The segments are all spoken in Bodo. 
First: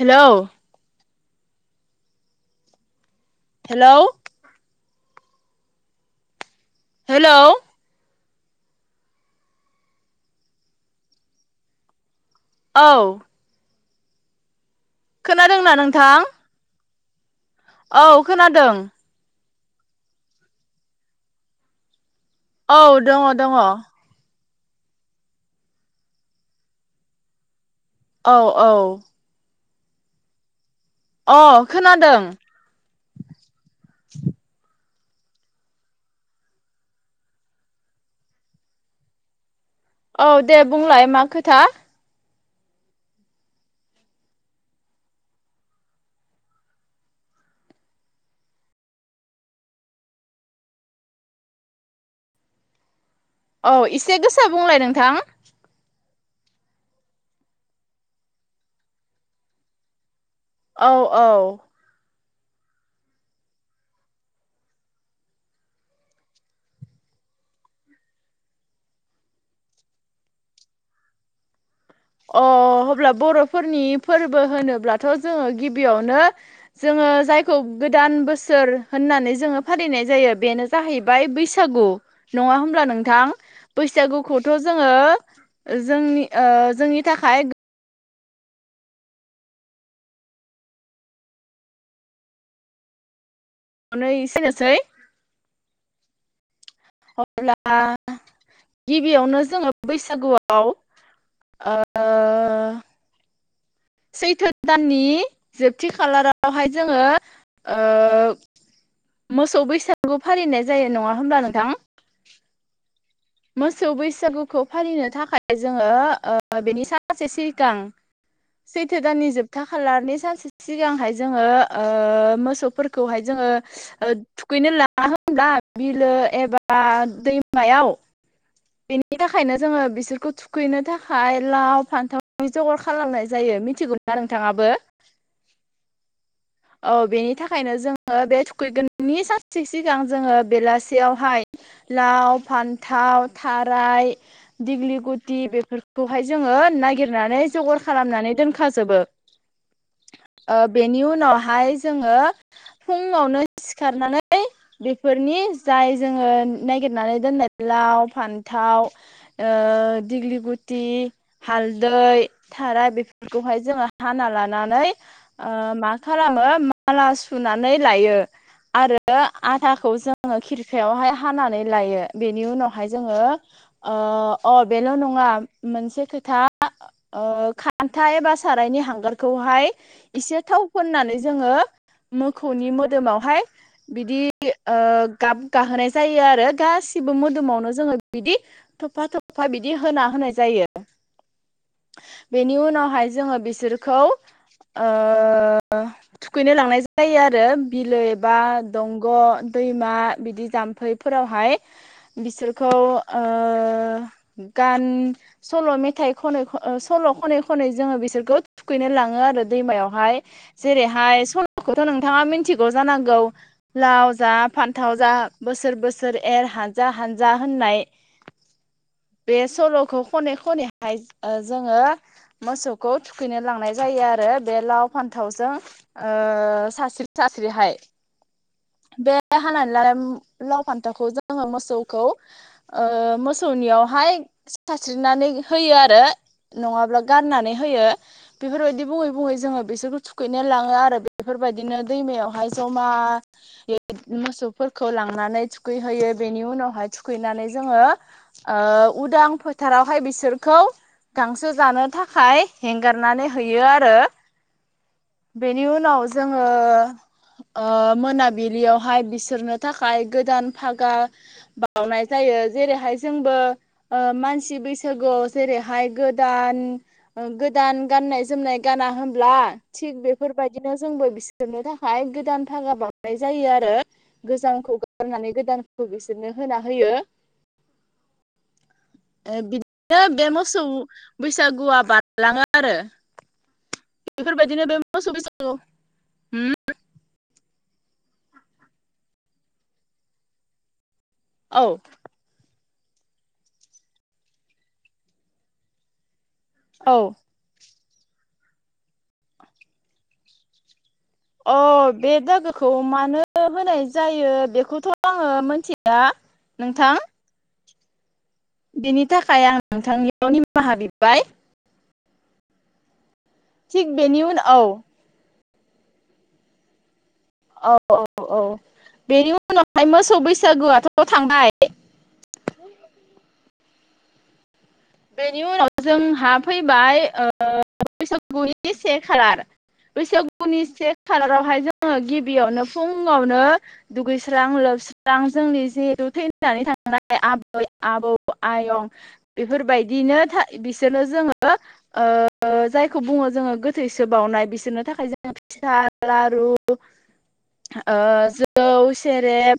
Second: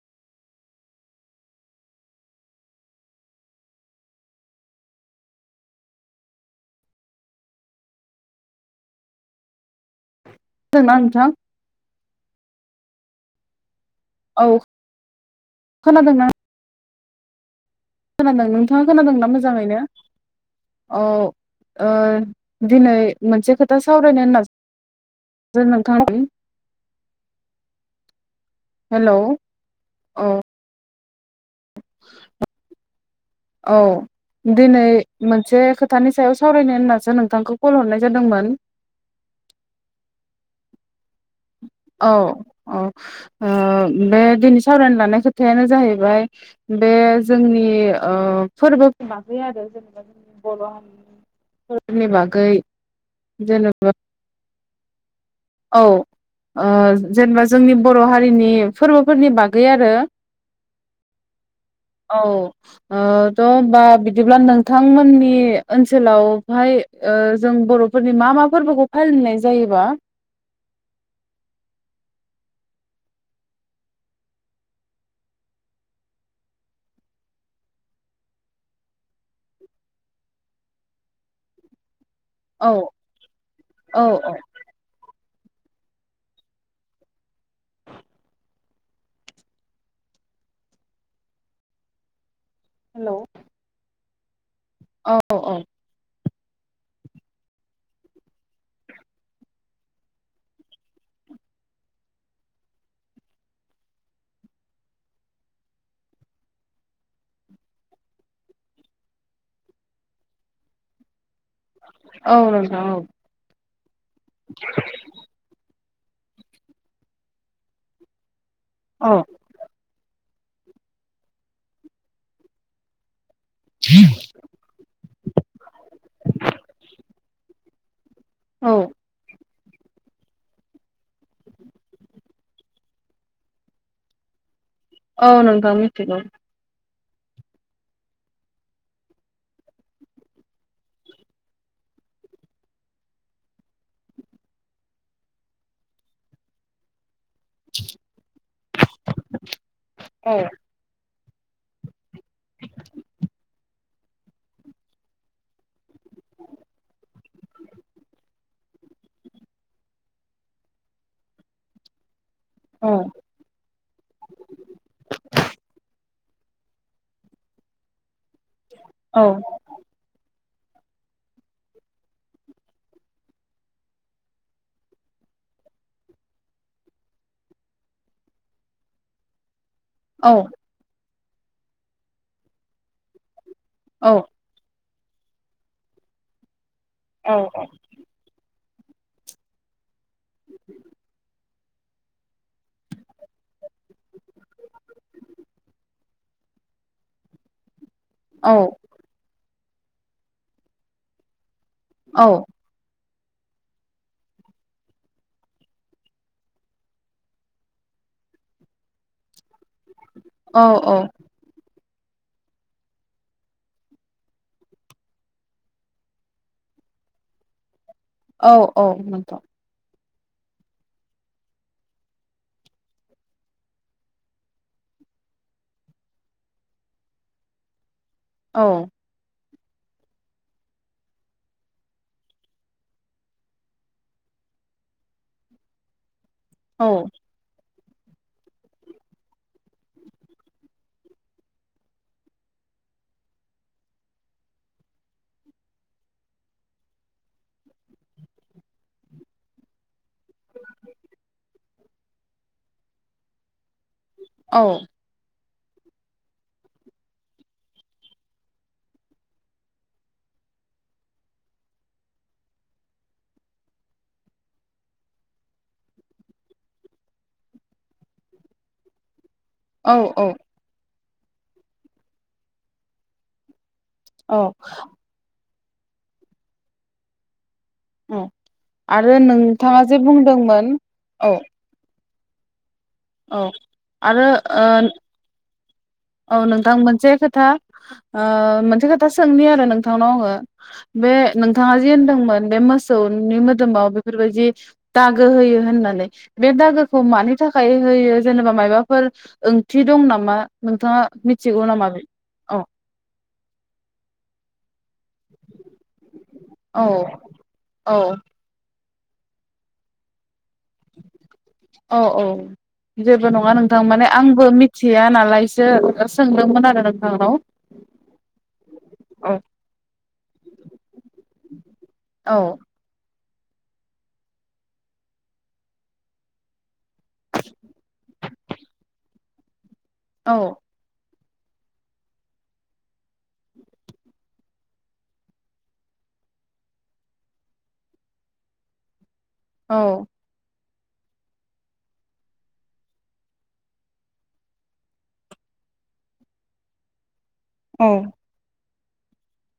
हेल' हेल' हेल' [unintelligible] नोंथां औ औ खोनादोंना खोनादोंना नोंथां? खोनादों नोंथाङा खोनादों ना मो मोजाङैनो अ ओ औ दिनै दङ दङ मोनसे औ खोथा सावरायनो होनना जों नोंथां नि औ औ अ अ' खोनादों औ दिनै मोनसे खोथानि सायाव सावरायनो होननासो नोंथांखौ कल हरनाय जादोंमोन। औ दे बुंलाय मा खोथा औ अ ओ बे दिनै सावरायनो लानाय खोथायानो जाहैबाय बे जोंनि ओ फोर्बोनि बागै आरो जेनेबा जोंनि बर' हारि फोरनि बागै औ जेनेबा इसे गोसा बुंलाय नोंथां औ ओ जेनेबा जोंनि बर' हारिनि फोरबोफोरनि बागै आरो। औ औ। औ ओ थ' बा बिदिब्ला नोंथांमोननि ओनसोलावहाय ओ जों बर'फोरनि मा मा फोरबोखौ फालिनाय जायोबा? अ अब्ला बर'फोरनि फोरबो होनोब्लाथ' जोङो गिबियावनो जोङो जायखौ गोदान बोसोर होननानै जोङो फालिनाय जायो बेनो जाहैबाय बैसागु। नङा औ होमब्ला नोंथां औ बैसागुखौथ' जोङो जोंनि ओ जोंनि थाखाय हेल' नो इसेनोसै औ औ अब्ला गिबियावनो जोङो बैसागुआव ओ सैथो दाननि जोबथि खालारावहाय जोङो ओ मोसौ बैसागु फालिनाय जायो नङा होमब्ला नों औ नोंथां औ। मोस सौ बैसागुखौ फालिनो थाखाय जों ओ ओ बेनि [unintelligible] सिगां सैथो दाननि औ जोबथा खालारनि सानसे सिगांहाय जोङो ओ मोसौफोरखौहाय जोङो ओ थुखैनो लाङा होनब्ला बिलो एबा दैमायाव? औ बेनि थाखायनो जोङो बिसोरखौ थुखैनो थाखाय लाव फान्थाव जगार खालामनाय जायो मिथिगौना नोंथाङाबो? औ नोंथां मिथिगौ। औ बेनि थाखायनो जोङो बे थुखैगोननि सानसे सिगां जोङो बेलासेयावहाय लाव, फान्थाव, थाराय, दिग्लिगुटि बेफोरखौहाय जोङो नागिर नानै जगार खालामनानै दोनखा जोबो औ ओ बेनि उनाव हाय जों ओ फुंआवनो खारनानै बेफोरनि जाय जोङो नागिरनानै दोननाय लाव, फान्थाव ओ दिग्लिगुटि हालदै थाराय औ बेफोरखौहाय जोङो हाना लानानै ओ मा खालामो माला सुनानै लायो। आरो औ आथाखौ जोङो खिर खायावहाय हानानै लायो बेनि उनावहाय जोङो ओ अ बेल' नङा मोनसे खोथा ओ खान्था एबा सारायनि हांगारखौहाय औ एसे थाव नानै जोङो मोखौनि मोदोमावहाय औ बिदि ओ गाब गाहोनाय जायो आरो गास बो मोदोमावनो जोङो बिदि थफा थफ्फा बिदि होना होनाय जायो। बेनि उनावहाय जोङो बिसोरखौ ओ ओ थुखैनो लांनाय जायो आरो बिलो एबा औ दंग' दैमा बिदि जाम्फैफोरावहाय औ बिसोरखौ ओ गान सल' मेथाइ खनै ख ओ सल' खनै खनै जोङो बिसोरखौ थुखैनो लाङो आरो दैमायावहाय। औ जेरैहाय सल' खौथ' नोंथाङा मिथिगौ जानांगौ लाव जा फान्थाव जा बोसोर बोसोर एर हानजा हानजा होननाय औ औ बे [unintelligible] सल'खौ खनै खनैहाय जोङो मोसौखौ थुखैनो लांनाय जायो आरो बे लाव फान थावजों ओ सास्रि सास्रिहाय। औ बे हानानै लानाय लाव फान्थावखौ जोङो मोसौखौ ओ मोसौनियावहाय सास्रिनानै होयो आरो औ नङाब्ला गाननानै होयो। बेफोरबायदि बुङै बुङै जोङो बिसोरखौ थुखैनो लाङो आरो बेफोरबायदिनो दैमायावहाय जमायै मोसौफोरखौ लांनानै थुखैहैयो। बेनि उनावहाय थुखैनानै जोङो ओ उदां फोथारावहाय बिसोरखौ गांसो जानो थाखाय हेंगारनानै होयो आरो औ। बेनि उनाव जोङो ओ मोनाबिलियावहाय बिसोरनो थाखाय गोदान फागा बावनाय जायो। जेरैहाय जोंबो ओ मानसि बैसागुआव जेरैहाय गोदान गोदान गाननाय जोमनाय गाना होनब्ला औ थिग औ बेफोरबायदिनो जोंबो बिसोरनो थाखाय गोदान फागा बावनाय जायो आरो औ गोजामखौ गारनानै गोदान खौ बिसोरनो होना होयो। औ आरो नोंथाङा जे बिदिनो बुंदोंमोन औ होलाङो आरो औ। आरो बेफोरबायदिनो ओ बे [unintelligible] औ नोंथां मोनसे खोथा ओ मोनसे खोथा सोंनि आरो नोंथांनाव आङो। बे औ नोंथाङा जे होनदोंमोन बे मोस सौनि मोदोमाव बेफोरबायदि दागो होयो होननानै बे दागोखौ औ मानि थाखाय हो होयो जेनेबा मायबाफोर ओंथि दं नामा? नोंथाङा अ मिथिगौ नामा बे औ दागोखौ मानो होनाय जायो बेखौथ' आङो मिथिया औ नोंथां। औ। बेनि थाखाय आं नोंथांनियाव निमाहा बिबाय औ औ। जेबो नङा नोंथां थिग माने बेनि आंबो उनाव मिथिया नालाय [unintelligible] सोंदोंमोन आरो नों औ औ औ बेनि औ उनावहाय मोसौै बैसा सागुआथ' थांबाय औ। बेनि उनाव जों हा फै बाय ओ बैसागुनि से खालार औ बैसागुनि से खालारावहाय जोङो गिबियावनो फुङावनो दुगैस्रां लोबस्रां जोंनि जि थैनानै थांनाय आबै आबौ आयं औ बेफोरबायदिनो था बिसोरनो जोङो ओ जायखौ बुङो जोङो गोथैसो बावनाय बिसोरनो थाखाय जोङो फिथ लारु ओ औ जो जौ सेरेब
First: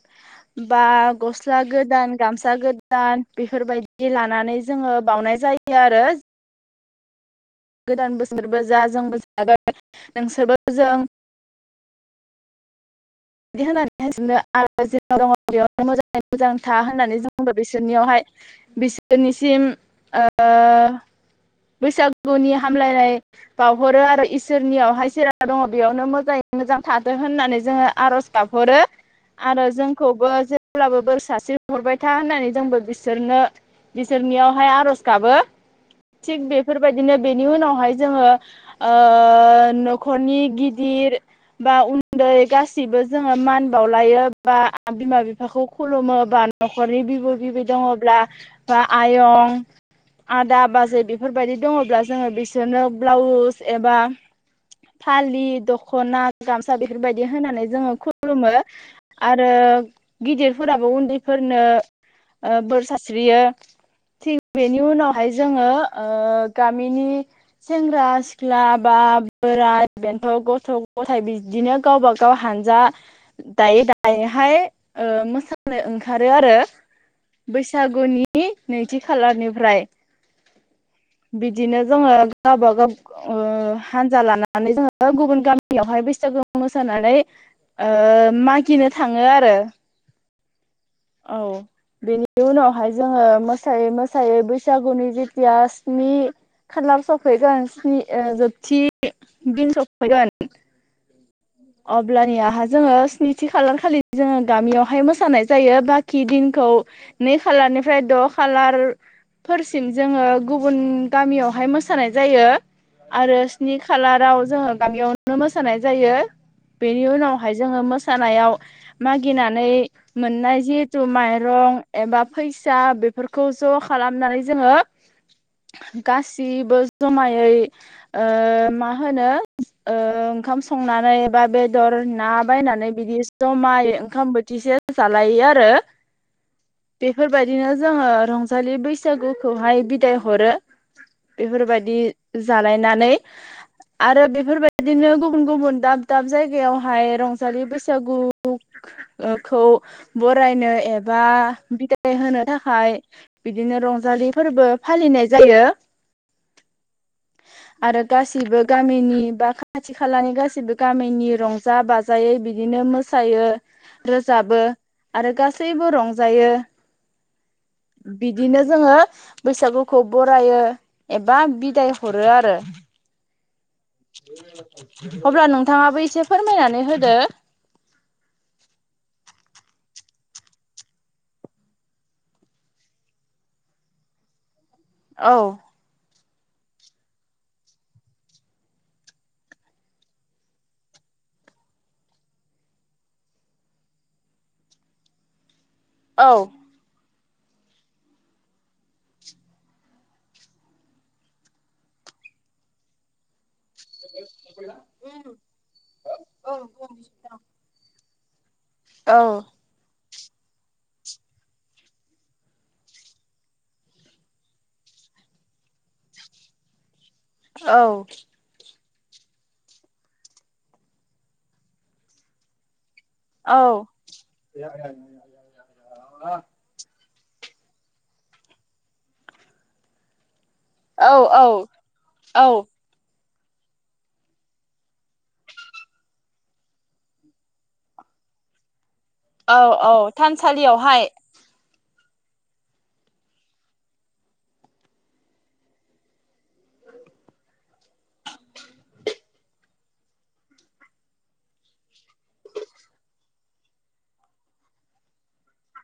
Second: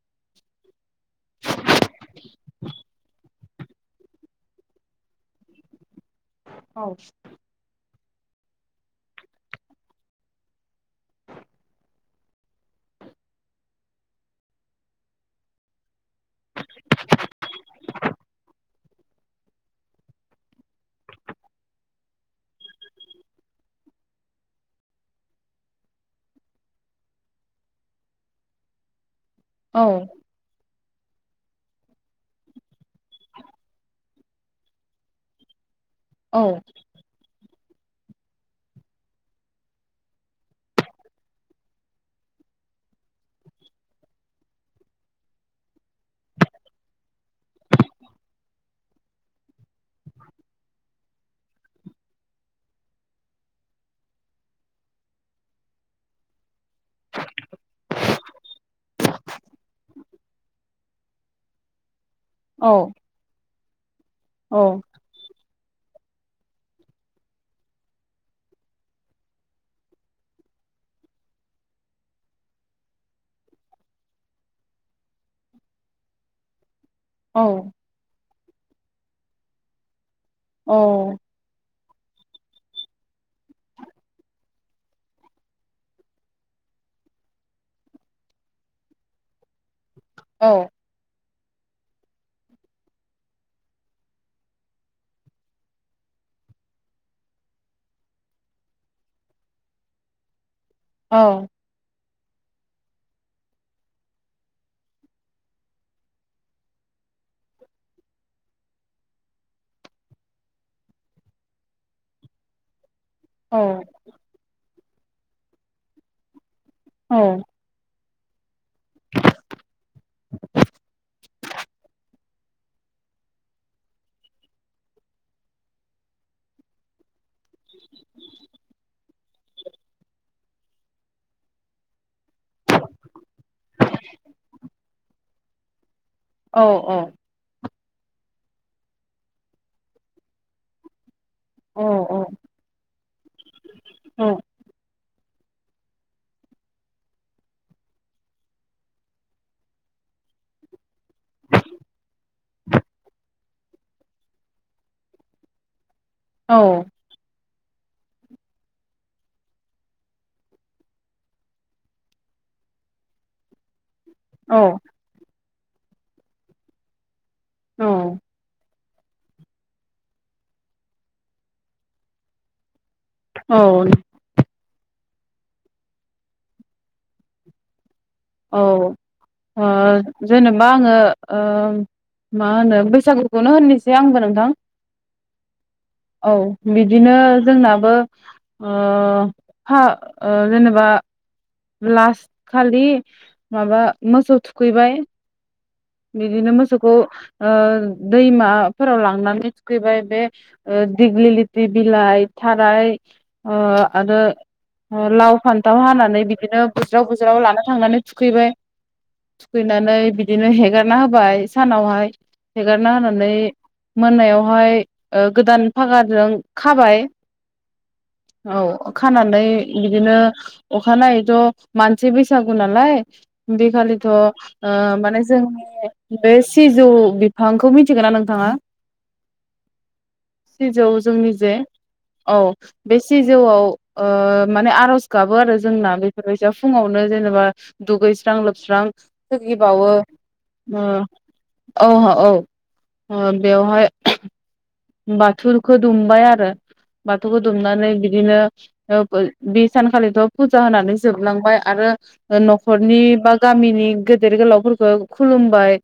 बा गस्ला गोदान गामसा गोदान बेफोरबायदि लानानै जोङो बावनाय जायो आरो। औ। गोदान बोसोरबो जा जोंबो जागोन नोंसोरबो जों बिदि होनानैहाय सोबनो आरो जाव दङ बेयाव मोजाङै मोजां था होननानै जों बुंद बिसोरनियावहाय बिसोरनिसिम बैसागुनि हामलायनाय बावहरो आरो इसोरनियावहाय जेराव दङ बेयावनो मोजाङै मोजां थादो होननानै जोङो आरज गाबहरो। आरो औ जोंखौबो अब्लाबो बोर सारस्रि हरबाय था होननानै जोंबो बिसोरनो बिसोरनियावहाय आर'ज गाबो। औ थिग बेफोरबायदिनो बेनि उनावहाय जोङो ओ,,, न'खरनि गिदिर बा उन्दै गासिबो जोङो मान बावलायो बा बिमा बिफाखौ खुलुमो बा न'खरनि बिबौ बिबै दङब्ला बा आयं आदा बाज जे बेफोरबायदि दङब्ला जोङो बिसोरनो ब्लाउस एबा फालि दख'ना गामसा बेफोरबायदि होनानै जोङो खुलुमो आरो गिदिरफोराबो उन्दैफोरनो ओ बोर औ सास्रियो‌। थिक बेनि उनावहाय जोङो ओ गामिनि सेंग्रा सिख्ला बा बोराइ बेन्थ' गथ' गथाय बिदिनो गावबा गाव हानजा दायै दायैहाय ओ मोसानो ओंखारो आरो। औ बैसागुनि नैथि खालारनिफ्राय औ बिदिनो जोङो गावबागाव ओ हानजा लानानै जोङो गुबुन गामियावहाय बैसागुआव मोसानानै ओ मागिनो थाङो आरो। औ औ बेनि उनावहाय जोङो मोसायै मोसायै बैसागुनि जेथिया स्नि खालार सफैगोन स्नि जोबथि दिन सफैगोन औ अब्लानियाहा जोङो स्निथि खालार खालि जोङो गामियावहाय मोसानाय जायो बाखि दिनखौ नै खालारनिफ्राय द' खालार फोरसिम जोङो गुबुन गामियावहाय मोसानाय जायो। आरो औ स्नि खालाराव जोङो गामियावनो मोसानाय जायो। बेनि उनावहाय जोङो मोसा मोसानायाव मागिनानै मोननाय जिहेतु माइरं एबा फैसा बेफोरखौ ज' खालामनानै जोङो गासिबो जमायै मा होनो ओंखाम संनानै बा बेदर ना बायनानै बिदि जमायै ओंखाम बोथिसे जालायो आरो बेफोरबायदिनो जोङो रंजालि बैसागुखौहाय बिदाय हरो। बेफोरबायदि जालायनानै आरो बेफोरबायदि बिदिनो गुबुन गुबुन दाब दाब जायगायावहाय रंजालि बैसागुखौ बरायनो एबा बिदाय होनो थाखाय बिदिनो रंजालि फोरबो फालिनाय जायो। औ आरो गासिबो गामिनि बा खाथि खालानि गासिबो गामिनि रंजा बाजायै बिदिनो मोसायो। औ रोजाबो आरो गासै सैबो रंजायो। बिदिनो जोङो बैसागुखौ बरायो एबा बिदाय हरो आरो। औ अब्ला नोंथाङाबो एसे फोरमायनानै होदो। औ जेनेबा आङो मा होनो बैसागुखौनो होननोसै आंबो नोंथां औ औ बिदिनो जोंनाबो फा जेनेबा लास्ट खालि माबा मोसौ थुखैबाय। औ बिदिनो मोसौखौ दैमाफोराव लांनानै थुखैबाय बे दिग्लि लिथि बिलाइ थाराय आरो लाव फान्थाव हानानै औ बिदिनो बुज्राव बुज्राव लाना थांनानै थुखैबाय औ थुखैनानै बिदि बिदिनो हेगारना होबाय सानावहाय हेगारना होनानै मोनायावहाय गोदान फागाजों खाबाय औ औ खानानै बिदिनो अखानायैथ' मानसि बैसागु नालाय औ बे खालिथ' ओ माने जों बे सिजौ बिफांखौ मिथिगौना नोंथाङा? सिजौ जोंनि जे औ औ बे सिजौआव ओ माने आरज गाबो आरो जोंना बेफोरबायदिया फुङावनो जेनेबा दुगैस्रां लोबस्रां औ औ थानसा अह ओह औ ओ बेवहाय बाथुरखो दुमबाय आरो बाथौखौ दुमनानै बिदिनो ओ बि सानखालिथ फुजा होनानै जोबलांबाय आरो नखरनि बा गामिनि गेदेर गोलावफोरखो खुलुमबाय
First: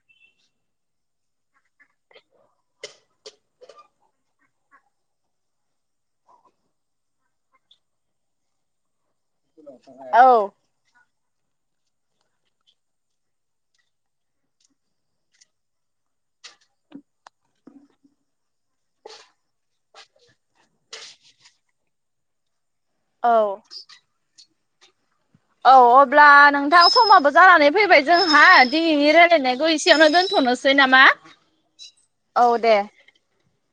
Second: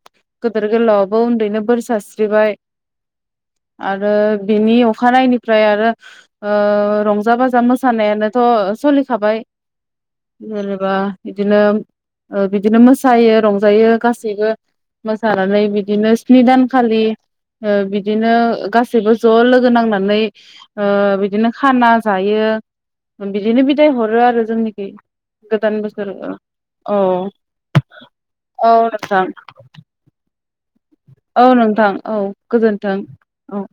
गेदेर गोलावआवबो उन्दैनो बोर सारस्रिबाय आरो बिनि अखानायनिफ्राय आरो ओ रंजा बाजा मोसानायानोथ' सलि खाबाय औ जेनेबा बिदिनो ओ बिदिनो मोसायो रंजायो गासैबो मोसानानै बिदिनो स्नि दानखालि ओ बिदि नो गासैबो ज‌ लोगो नांना नै ओ बिदिनो खाना जायो। औ बिदिनो बिदाय हरो आरो जोंनि [unintelligible] औ अब्ला नोंथां समाबो जानानै फैबाय जोंहा औ दिनैनि नोंथां रायलायनायखौ एसेयावनो दोनथनोसै ना औ नोंथां औ गोजोन्थों औ।